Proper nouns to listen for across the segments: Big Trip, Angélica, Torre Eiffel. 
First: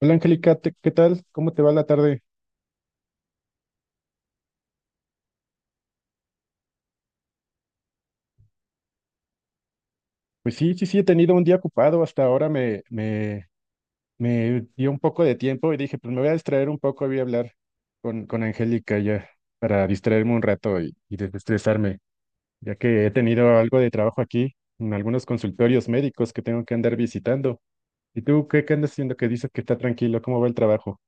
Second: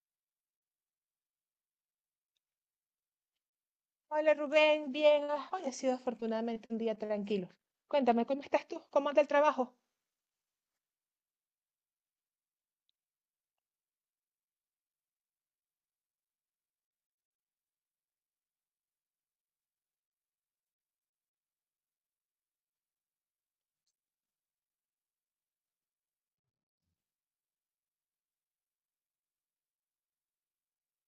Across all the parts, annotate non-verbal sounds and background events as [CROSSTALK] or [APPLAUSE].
Hola Angélica, ¿qué tal? ¿Cómo te va la tarde? Hola Rubén, bien. Hoy ha sido afortunadamente un día tranquilo. Cuéntame, ¿cómo estás tú? ¿Cómo anda el trabajo? Pues sí, sí, sí, he tenido un día ocupado, hasta ahora me dio un poco de tiempo y dije, pues me voy a distraer un poco, voy a hablar con Angélica ya para distraerme un rato y desestresarme, ya que he tenido algo de trabajo aquí en algunos consultorios médicos que tengo que andar visitando. ¿Y tú qué andas haciendo? Que dices que está tranquilo, ¿cómo va el trabajo?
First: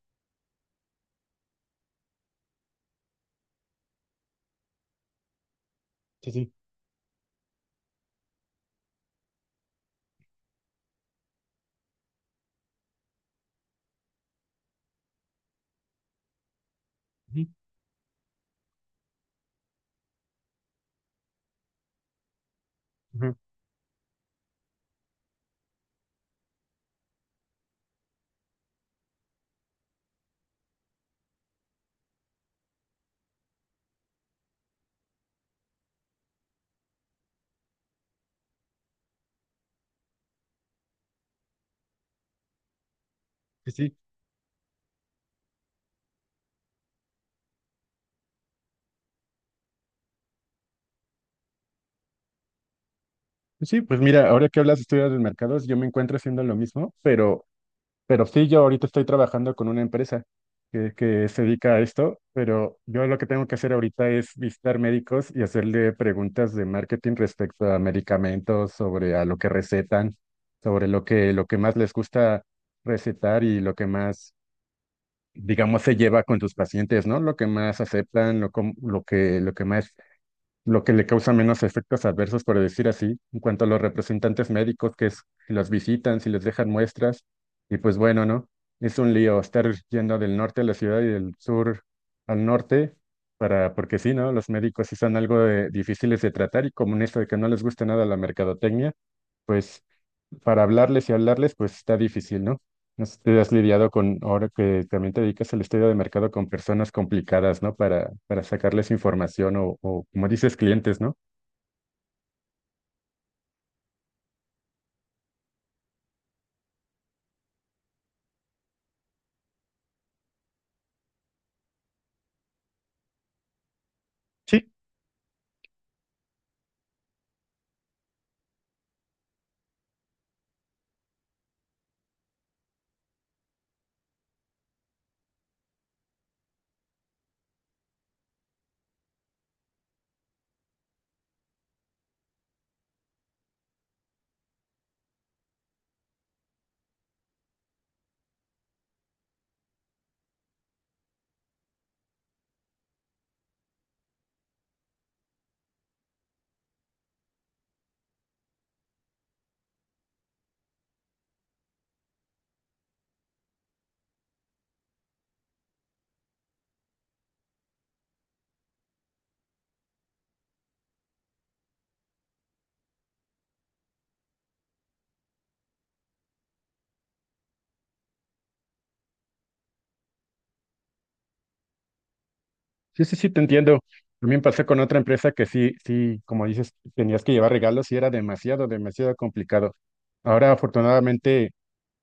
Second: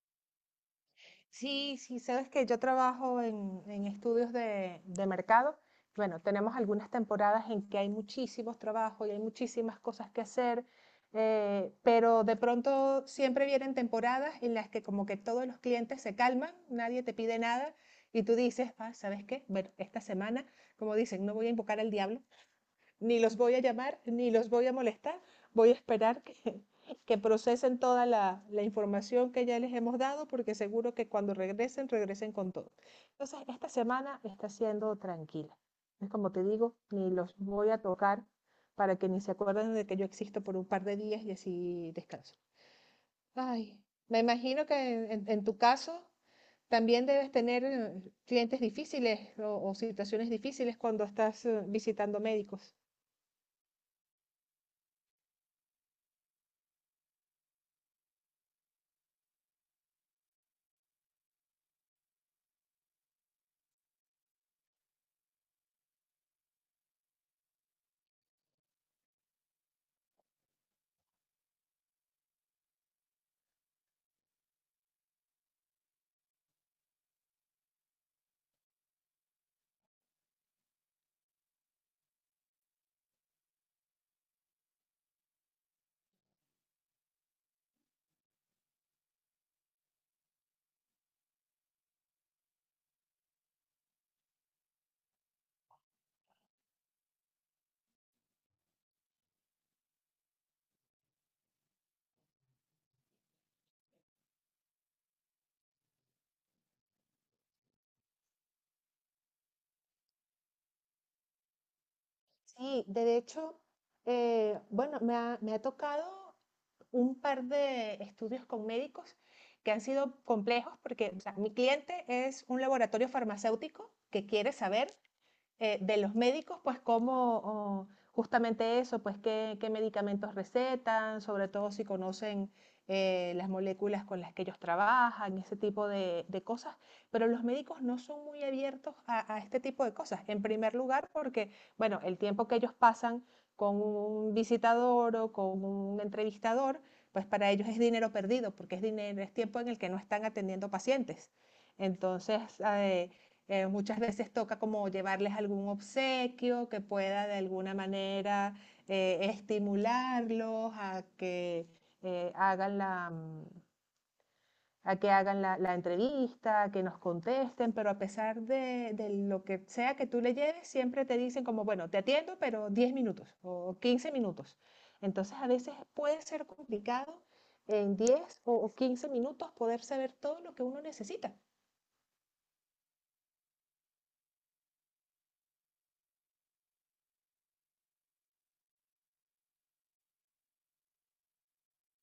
Sí, sí, sabes que yo trabajo en estudios de mercado. Bueno, Sí, sí. tenemos algunas temporadas en que hay muchísimos trabajos y hay muchísimas cosas que hacer, pero de pronto siempre vienen temporadas en las que como que todos los clientes se calman, nadie te pide Ujú, nada y tú dices, ah, ¿sabes qué? Bueno, esta semana, como dicen, no voy a invocar al diablo. Ni ujú. los voy a llamar, ni los voy a molestar. Voy a esperar que, [LAUGHS] que procesen toda información que ya les hemos dado, porque seguro que cuando regresen, regresen con todo. Entonces, esta semana está siendo tranquila. Es como te digo, ni los voy a tocar para que ni se acuerden de que yo existo por un par de días y así descanso. Sí, Ay, sí. me imagino que en tu caso también debes tener clientes difíciles o situaciones difíciles cuando estás visitando médicos. Pues sí, pues mira, ahora que hablas de estudios del mercados, yo me encuentro haciendo lo mismo, pero sí, yo ahorita estoy trabajando con una empresa que se dedica a esto, pero yo lo que tengo que hacer ahorita es visitar médicos y hacerle preguntas de marketing respecto a medicamentos, sobre a lo que recetan, sobre lo que más les gusta recetar y lo que más, digamos, se lleva con tus pacientes, ¿no? Lo que más aceptan, lo, com- lo que más lo que le causa menos efectos adversos, por decir así, en cuanto a los representantes médicos que es, si los visitan, si les dejan muestras, y pues bueno, ¿no? Es un lío estar yendo del norte a la ciudad y del sur al norte, porque sí, ¿no? Los médicos sí son algo difíciles de tratar y como en esto de que no les gusta nada la mercadotecnia, pues para hablarles y hablarles, pues está difícil, ¿no? No sé si te has lidiado con, ahora que también te dedicas al estudio de mercado, con personas complicadas, ¿no? Para sacarles información o, como dices, clientes, ¿no? Sí, de hecho, me ha tocado un par de estudios con médicos que han sido complejos porque, o sea, mi cliente es un laboratorio farmacéutico que quiere Sí, saber de los médicos, pues cómo, oh, justamente eso, pues qué, qué, medicamentos recetan, sobre todo si conocen las moléculas con las que ellos trabajan, ese tipo de cosas, pero los médicos no son muy abiertos a, este tipo de cosas. En primer lugar, porque, bueno, el tiempo que ellos pasan con un visitador o con un entrevistador, pues para ellos es dinero perdido, porque es dinero, es tiempo en el que no están atendiendo pacientes. Entonces, muchas veces toca como llevarles algún obsequio que pueda de alguna manera estimularlos a que eh, hagan la, mm, a que hagan la entrevista, a que nos contesten, pero a pesar de lo que sea que tú le lleves, siempre te dicen como, bueno, te atiendo, pero 10 minutos o 15 minutos. Entonces a veces puede ser complicado en 10 o 15 minutos poder saber todo lo que uno necesita. sí, sí, sí, te entiendo. También pasé con otra empresa que sí, sí, como dices, tenías que llevar regalos y era demasiado, demasiado complicado. Ahora, afortunadamente.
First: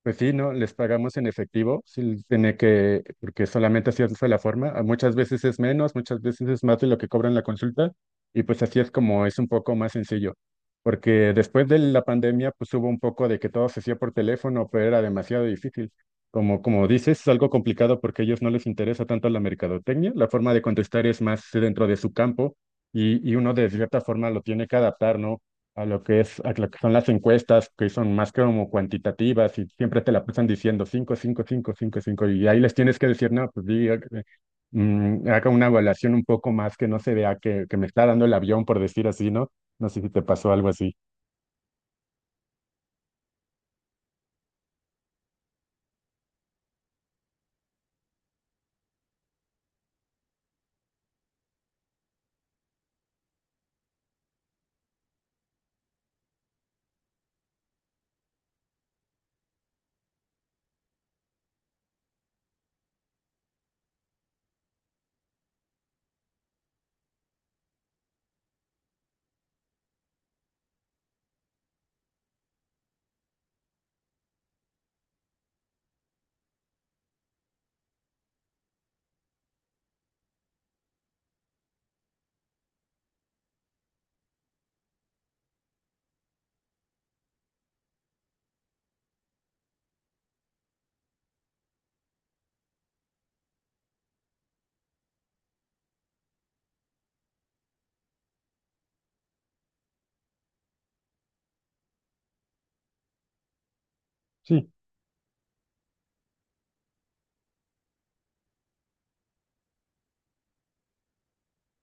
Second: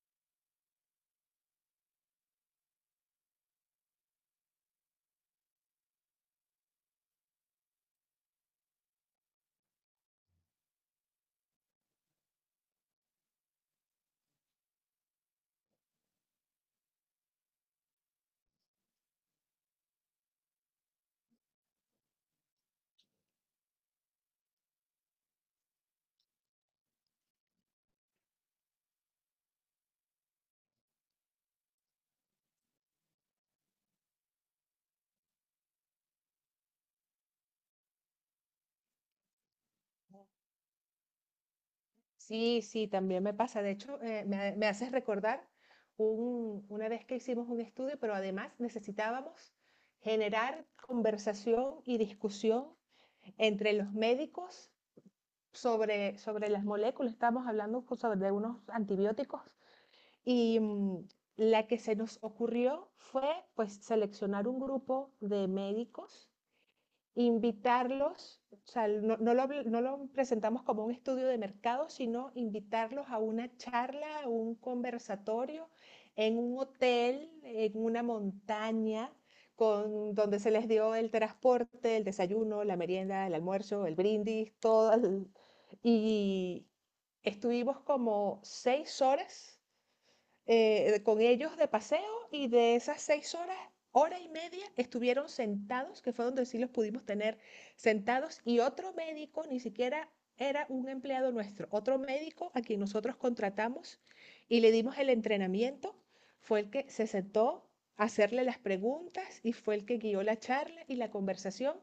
Pues sí, ¿no? Les pagamos en efectivo, sí, tiene que, porque solamente así es la forma. A Muchas veces es menos, muchas veces es más de lo que cobran la consulta, y pues así es como es un poco más sencillo. Porque después de la pandemia, pues hubo un poco de que todo se hacía por teléfono, pero era demasiado difícil. Como, como dices, es algo complicado porque a ellos no les interesa tanto la mercadotecnia. La forma de contestar es más dentro de su campo, y uno de cierta forma lo tiene que adaptar, ¿no? A lo que es, a lo que son las encuestas, que son más que como cuantitativas y siempre te la pasan diciendo 5 5 5 5 5 y ahí les tienes que decir, no, pues diga, haga una evaluación un poco más que no se vea que me está dando el avión, por decir así, ¿no? No sé si te pasó algo así. Sí, sí, también me pasa. De hecho, me haces recordar una vez que hicimos un estudio, pero además necesitábamos generar conversación y discusión entre los médicos sobre, sobre las moléculas. Estábamos hablando sobre unos antibióticos y la que se nos ocurrió fue pues seleccionar un grupo de médicos, invitarlos, o sea, no, no, lo, no, lo, presentamos como un estudio de mercado, sino invitarlos a una charla, a un conversatorio en un hotel, en una montaña, con, donde se les dio el transporte, el desayuno, la merienda, el almuerzo, el brindis, todo. El, y estuvimos como 6 horas con ellos de paseo y de esas 6 horas, hora y media estuvieron sentados, que fue donde sí los pudimos tener sentados, y otro médico, ni siquiera era un empleado nuestro, otro médico a quien nosotros contratamos y Sí, le dimos el entrenamiento, fue el que se sentó a hacerle las preguntas y fue el que guió la charla y la conversación.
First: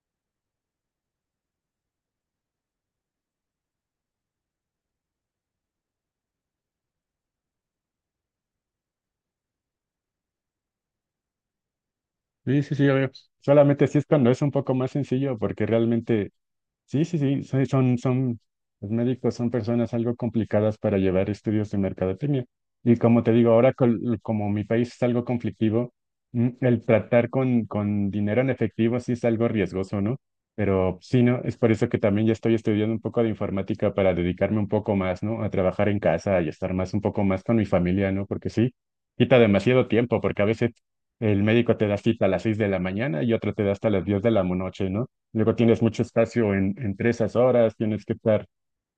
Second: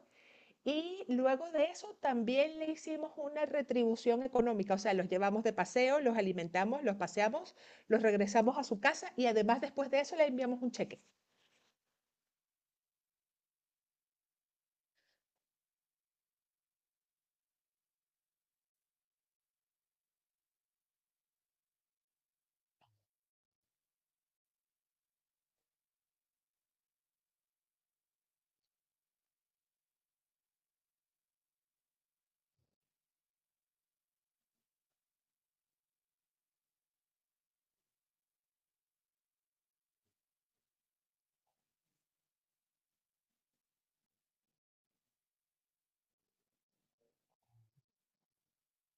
Y luego de eso también le hicimos una retribución económica, o sea, los llevamos de paseo, los alimentamos, los paseamos, los regresamos a su casa y además después de eso le enviamos un cheque. sí, sí, sí, ya veo. Solamente sí es cuando es un poco más sencillo, porque realmente sí, sí, sí, los médicos son personas algo complicadas para llevar estudios de mercadotecnia. Y como te digo, ahora como mi país es algo conflictivo, el tratar con dinero en efectivo sí es algo riesgoso, ¿no? Pero sí, ¿no? Es por eso que también ya estoy estudiando un poco de informática para dedicarme un poco más, ¿no? A trabajar en casa y estar más, un poco más con mi familia, ¿no? Porque sí, quita demasiado tiempo, porque a veces el médico te da cita a las 6 de la mañana y otro te da hasta las 10 de la noche, ¿no? Luego tienes mucho espacio entre esas horas, tienes que estar,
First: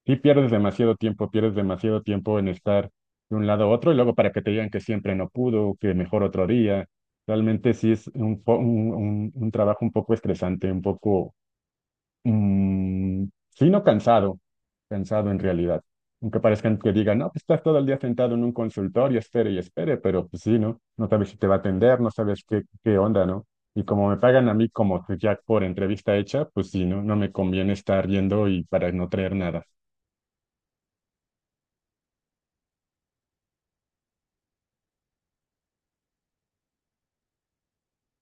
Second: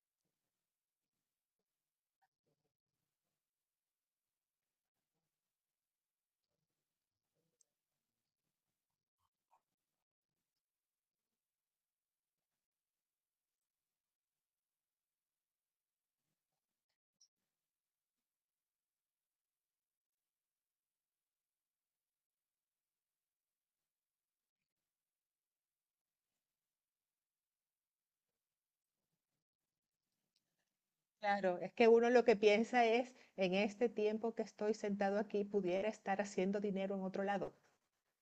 sí pierdes demasiado tiempo en estar de un lado a otro y luego para que te digan que siempre no pudo, que mejor otro día. Realmente sí es un trabajo un poco estresante, un poco. Sí, no cansado, cansado en realidad. Aunque parezcan que digan, no, pues estás todo el día sentado en un consultorio, espere y espere, pero pues sí, ¿no? No sabes si te va a atender, no sabes qué onda, ¿no? Y como me pagan a mí como que ya por entrevista hecha, pues sí, ¿no? No me conviene estar yendo y para no traer nada. Claro, es que uno lo que piensa es, en este tiempo que estoy sentado aquí, pudiera estar haciendo dinero en otro lado.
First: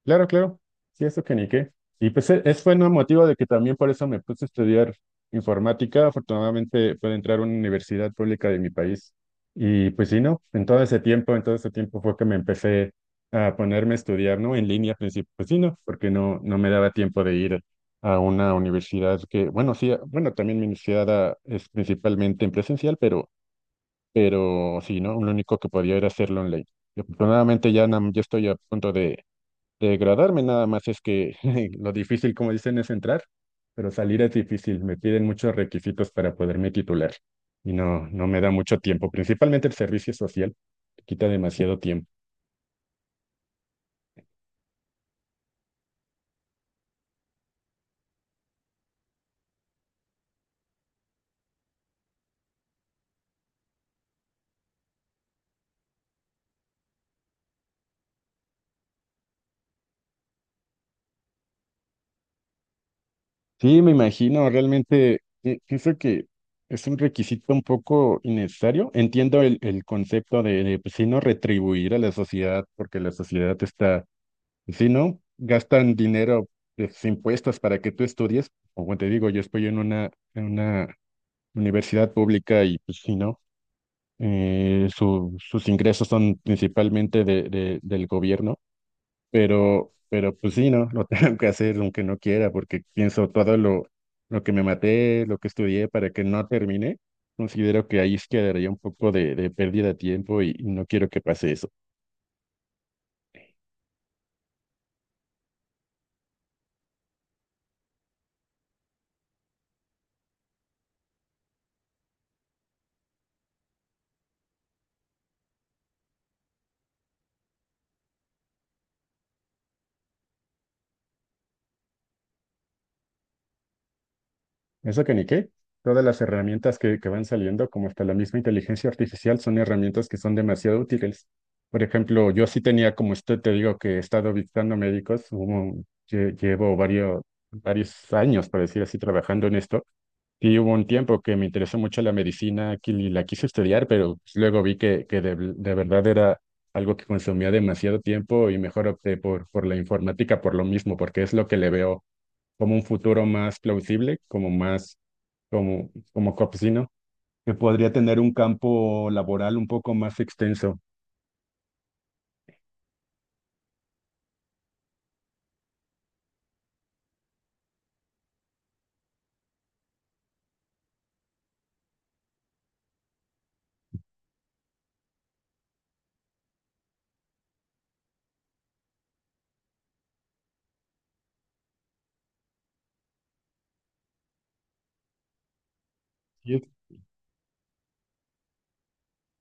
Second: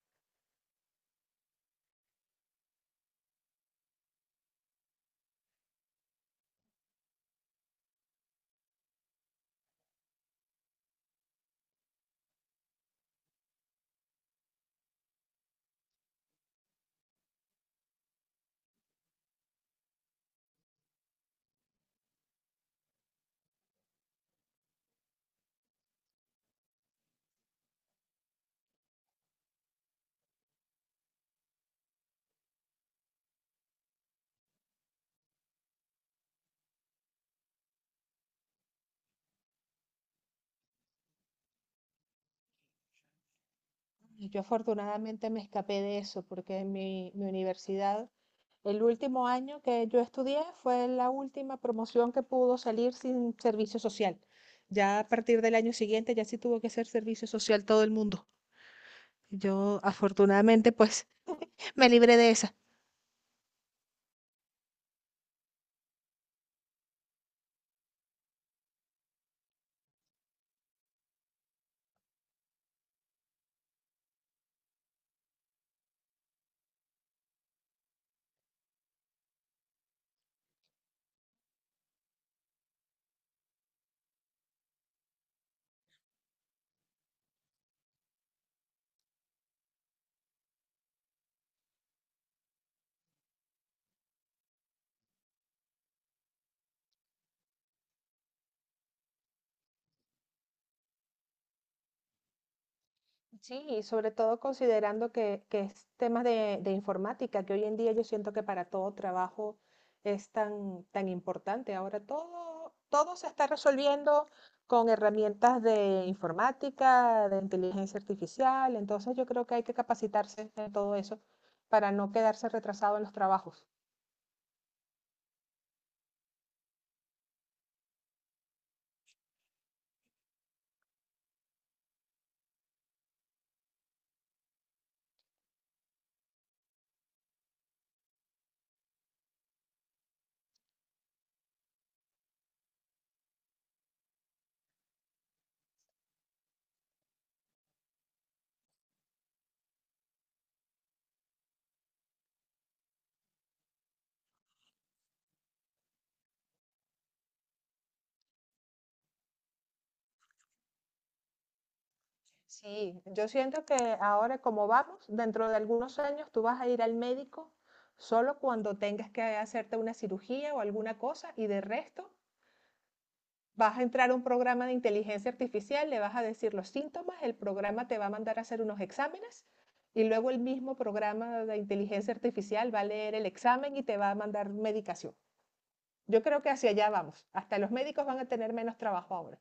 Claro, claro. Sí, eso que ni qué. Y pues es fue un motivo de que también por eso me puse a estudiar informática. Afortunadamente pude entrar a una universidad pública de mi país. Y pues sí, ¿no? En todo ese tiempo, en todo ese tiempo fue que me empecé a ponerme a estudiar, ¿no? En línea, al principio. Pues sí, ¿no? Porque no me daba tiempo de ir a una universidad que, bueno, sí, bueno, también mi universidad ah, es principalmente en presencial, pero sí, ¿no? Lo único que podía era hacerlo online. Y afortunadamente ya, ya estoy a punto de degradarme, nada más es que [LAUGHS] lo difícil, como dicen, es entrar, pero salir es difícil. Me piden muchos requisitos para poderme titular y no me da mucho tiempo. Principalmente el servicio social te quita demasiado tiempo. Y yo afortunadamente me escapé de eso porque en mi universidad el último año que yo estudié fue la última promoción que pudo salir sin servicio social. Ya a partir del año siguiente ya sí tuvo que ser servicio social todo el mundo. Yo afortunadamente pues me libré de esa. Sí, me imagino, realmente pienso que es un requisito un poco innecesario. Entiendo el concepto de pues, sí, no retribuir a la sociedad porque la sociedad está, si no, gastan dinero, pues, impuestos para que tú estudies. Como te digo, yo estoy en una universidad pública y pues sí, ¿no? Sus ingresos son principalmente del gobierno, pero pues sí, ¿no? [LAUGHS] Lo tengo que hacer aunque no quiera, porque pienso todo lo que me maté, lo que estudié para que no termine, considero que ahí es quedaría un poco de pérdida de tiempo y no quiero que pase eso. Sí, y sobre todo considerando que es temas de informática, que hoy en día yo siento que para todo trabajo es tan, tan importante. Ahora todo, todo se está resolviendo con herramientas de informática, de inteligencia artificial, entonces yo creo que hay que capacitarse en todo eso para no quedarse retrasado en los trabajos. Eso que ni qué. Todas las herramientas que van saliendo, como hasta la misma inteligencia artificial, son herramientas que son demasiado útiles. Por ejemplo, yo sí tenía, como usted te digo, que he estado visitando médicos, llevo varios, varios años, por decir así, trabajando en esto. Y hubo un tiempo que me interesó mucho la medicina que y la quise estudiar, pero pues, luego vi que de verdad era algo que consumía demasiado tiempo y mejor opté por la informática por lo mismo, porque es lo que le veo como un futuro más plausible, como más, como, como campesino, que podría tener un campo laboral un poco más extenso. Sí, yo siento que ahora como vamos, dentro de algunos años tú vas a ir al médico solo cuando tengas que hacerte una cirugía o alguna cosa y de resto vas a entrar a un programa de inteligencia artificial, le vas a decir los síntomas, el programa te va a mandar a hacer unos exámenes y luego el mismo programa de inteligencia artificial va a leer el examen y te va a mandar medicación. Yo creo que hacia allá vamos. Hasta los médicos van a tener menos trabajo ahora.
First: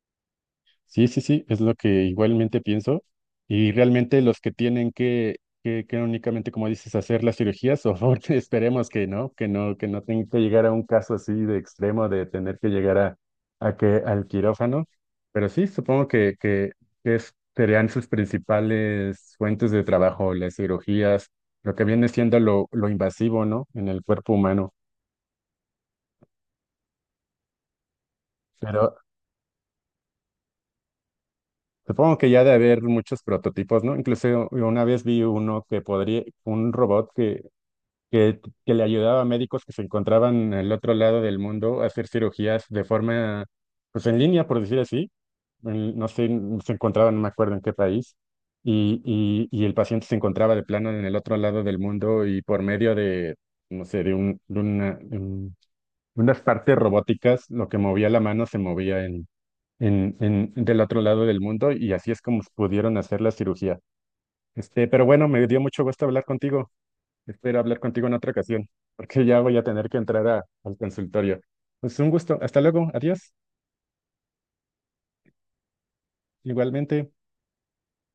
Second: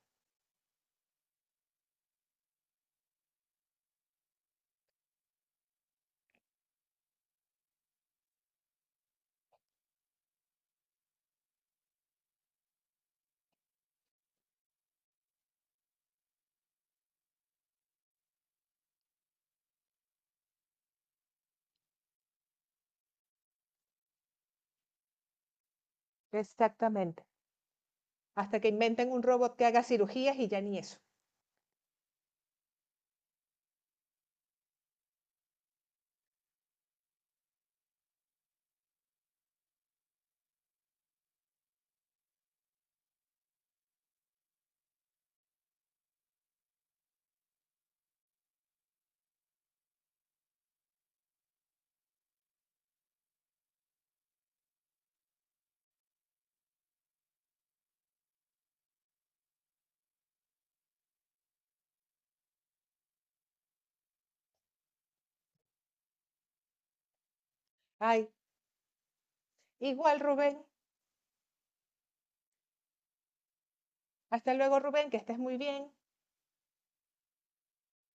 Sí, sí, sí, es lo que igualmente pienso. Y realmente los que tienen que únicamente, como dices, hacer las cirugías, o [LAUGHS] esperemos que no, que no, que no tenga que llegar a un caso así de extremo de tener que llegar al quirófano. Pero sí, supongo serían sus principales fuentes de trabajo, las cirugías, lo que viene siendo lo invasivo, ¿no? En el cuerpo humano. Exactamente. Hasta que Pero inventen un robot que haga cirugías y ya ni eso. Supongo que ya de haber muchos prototipos, ¿no? Incluso una vez vi uno que podría, un robot que, que le ayudaba a médicos que se encontraban al otro lado del mundo a hacer cirugías de forma, pues en línea, por decir así. No sé, se encontraban, no me acuerdo en qué país. Y, y el paciente se encontraba de plano en el otro lado del mundo y por medio de, no sé, de, un, de, una, de un- unas partes robóticas, lo que movía la mano se movía del otro lado del mundo y así es como pudieron hacer la cirugía. Pero bueno, me dio mucho gusto hablar contigo. Espero hablar contigo en Ay, otra ocasión, porque ya voy a tener que igual, entrar Rubén. al consultorio. Pues un gusto. Hasta luego. Adiós. Hasta luego, Rubén, que estés muy bien. Igualmente.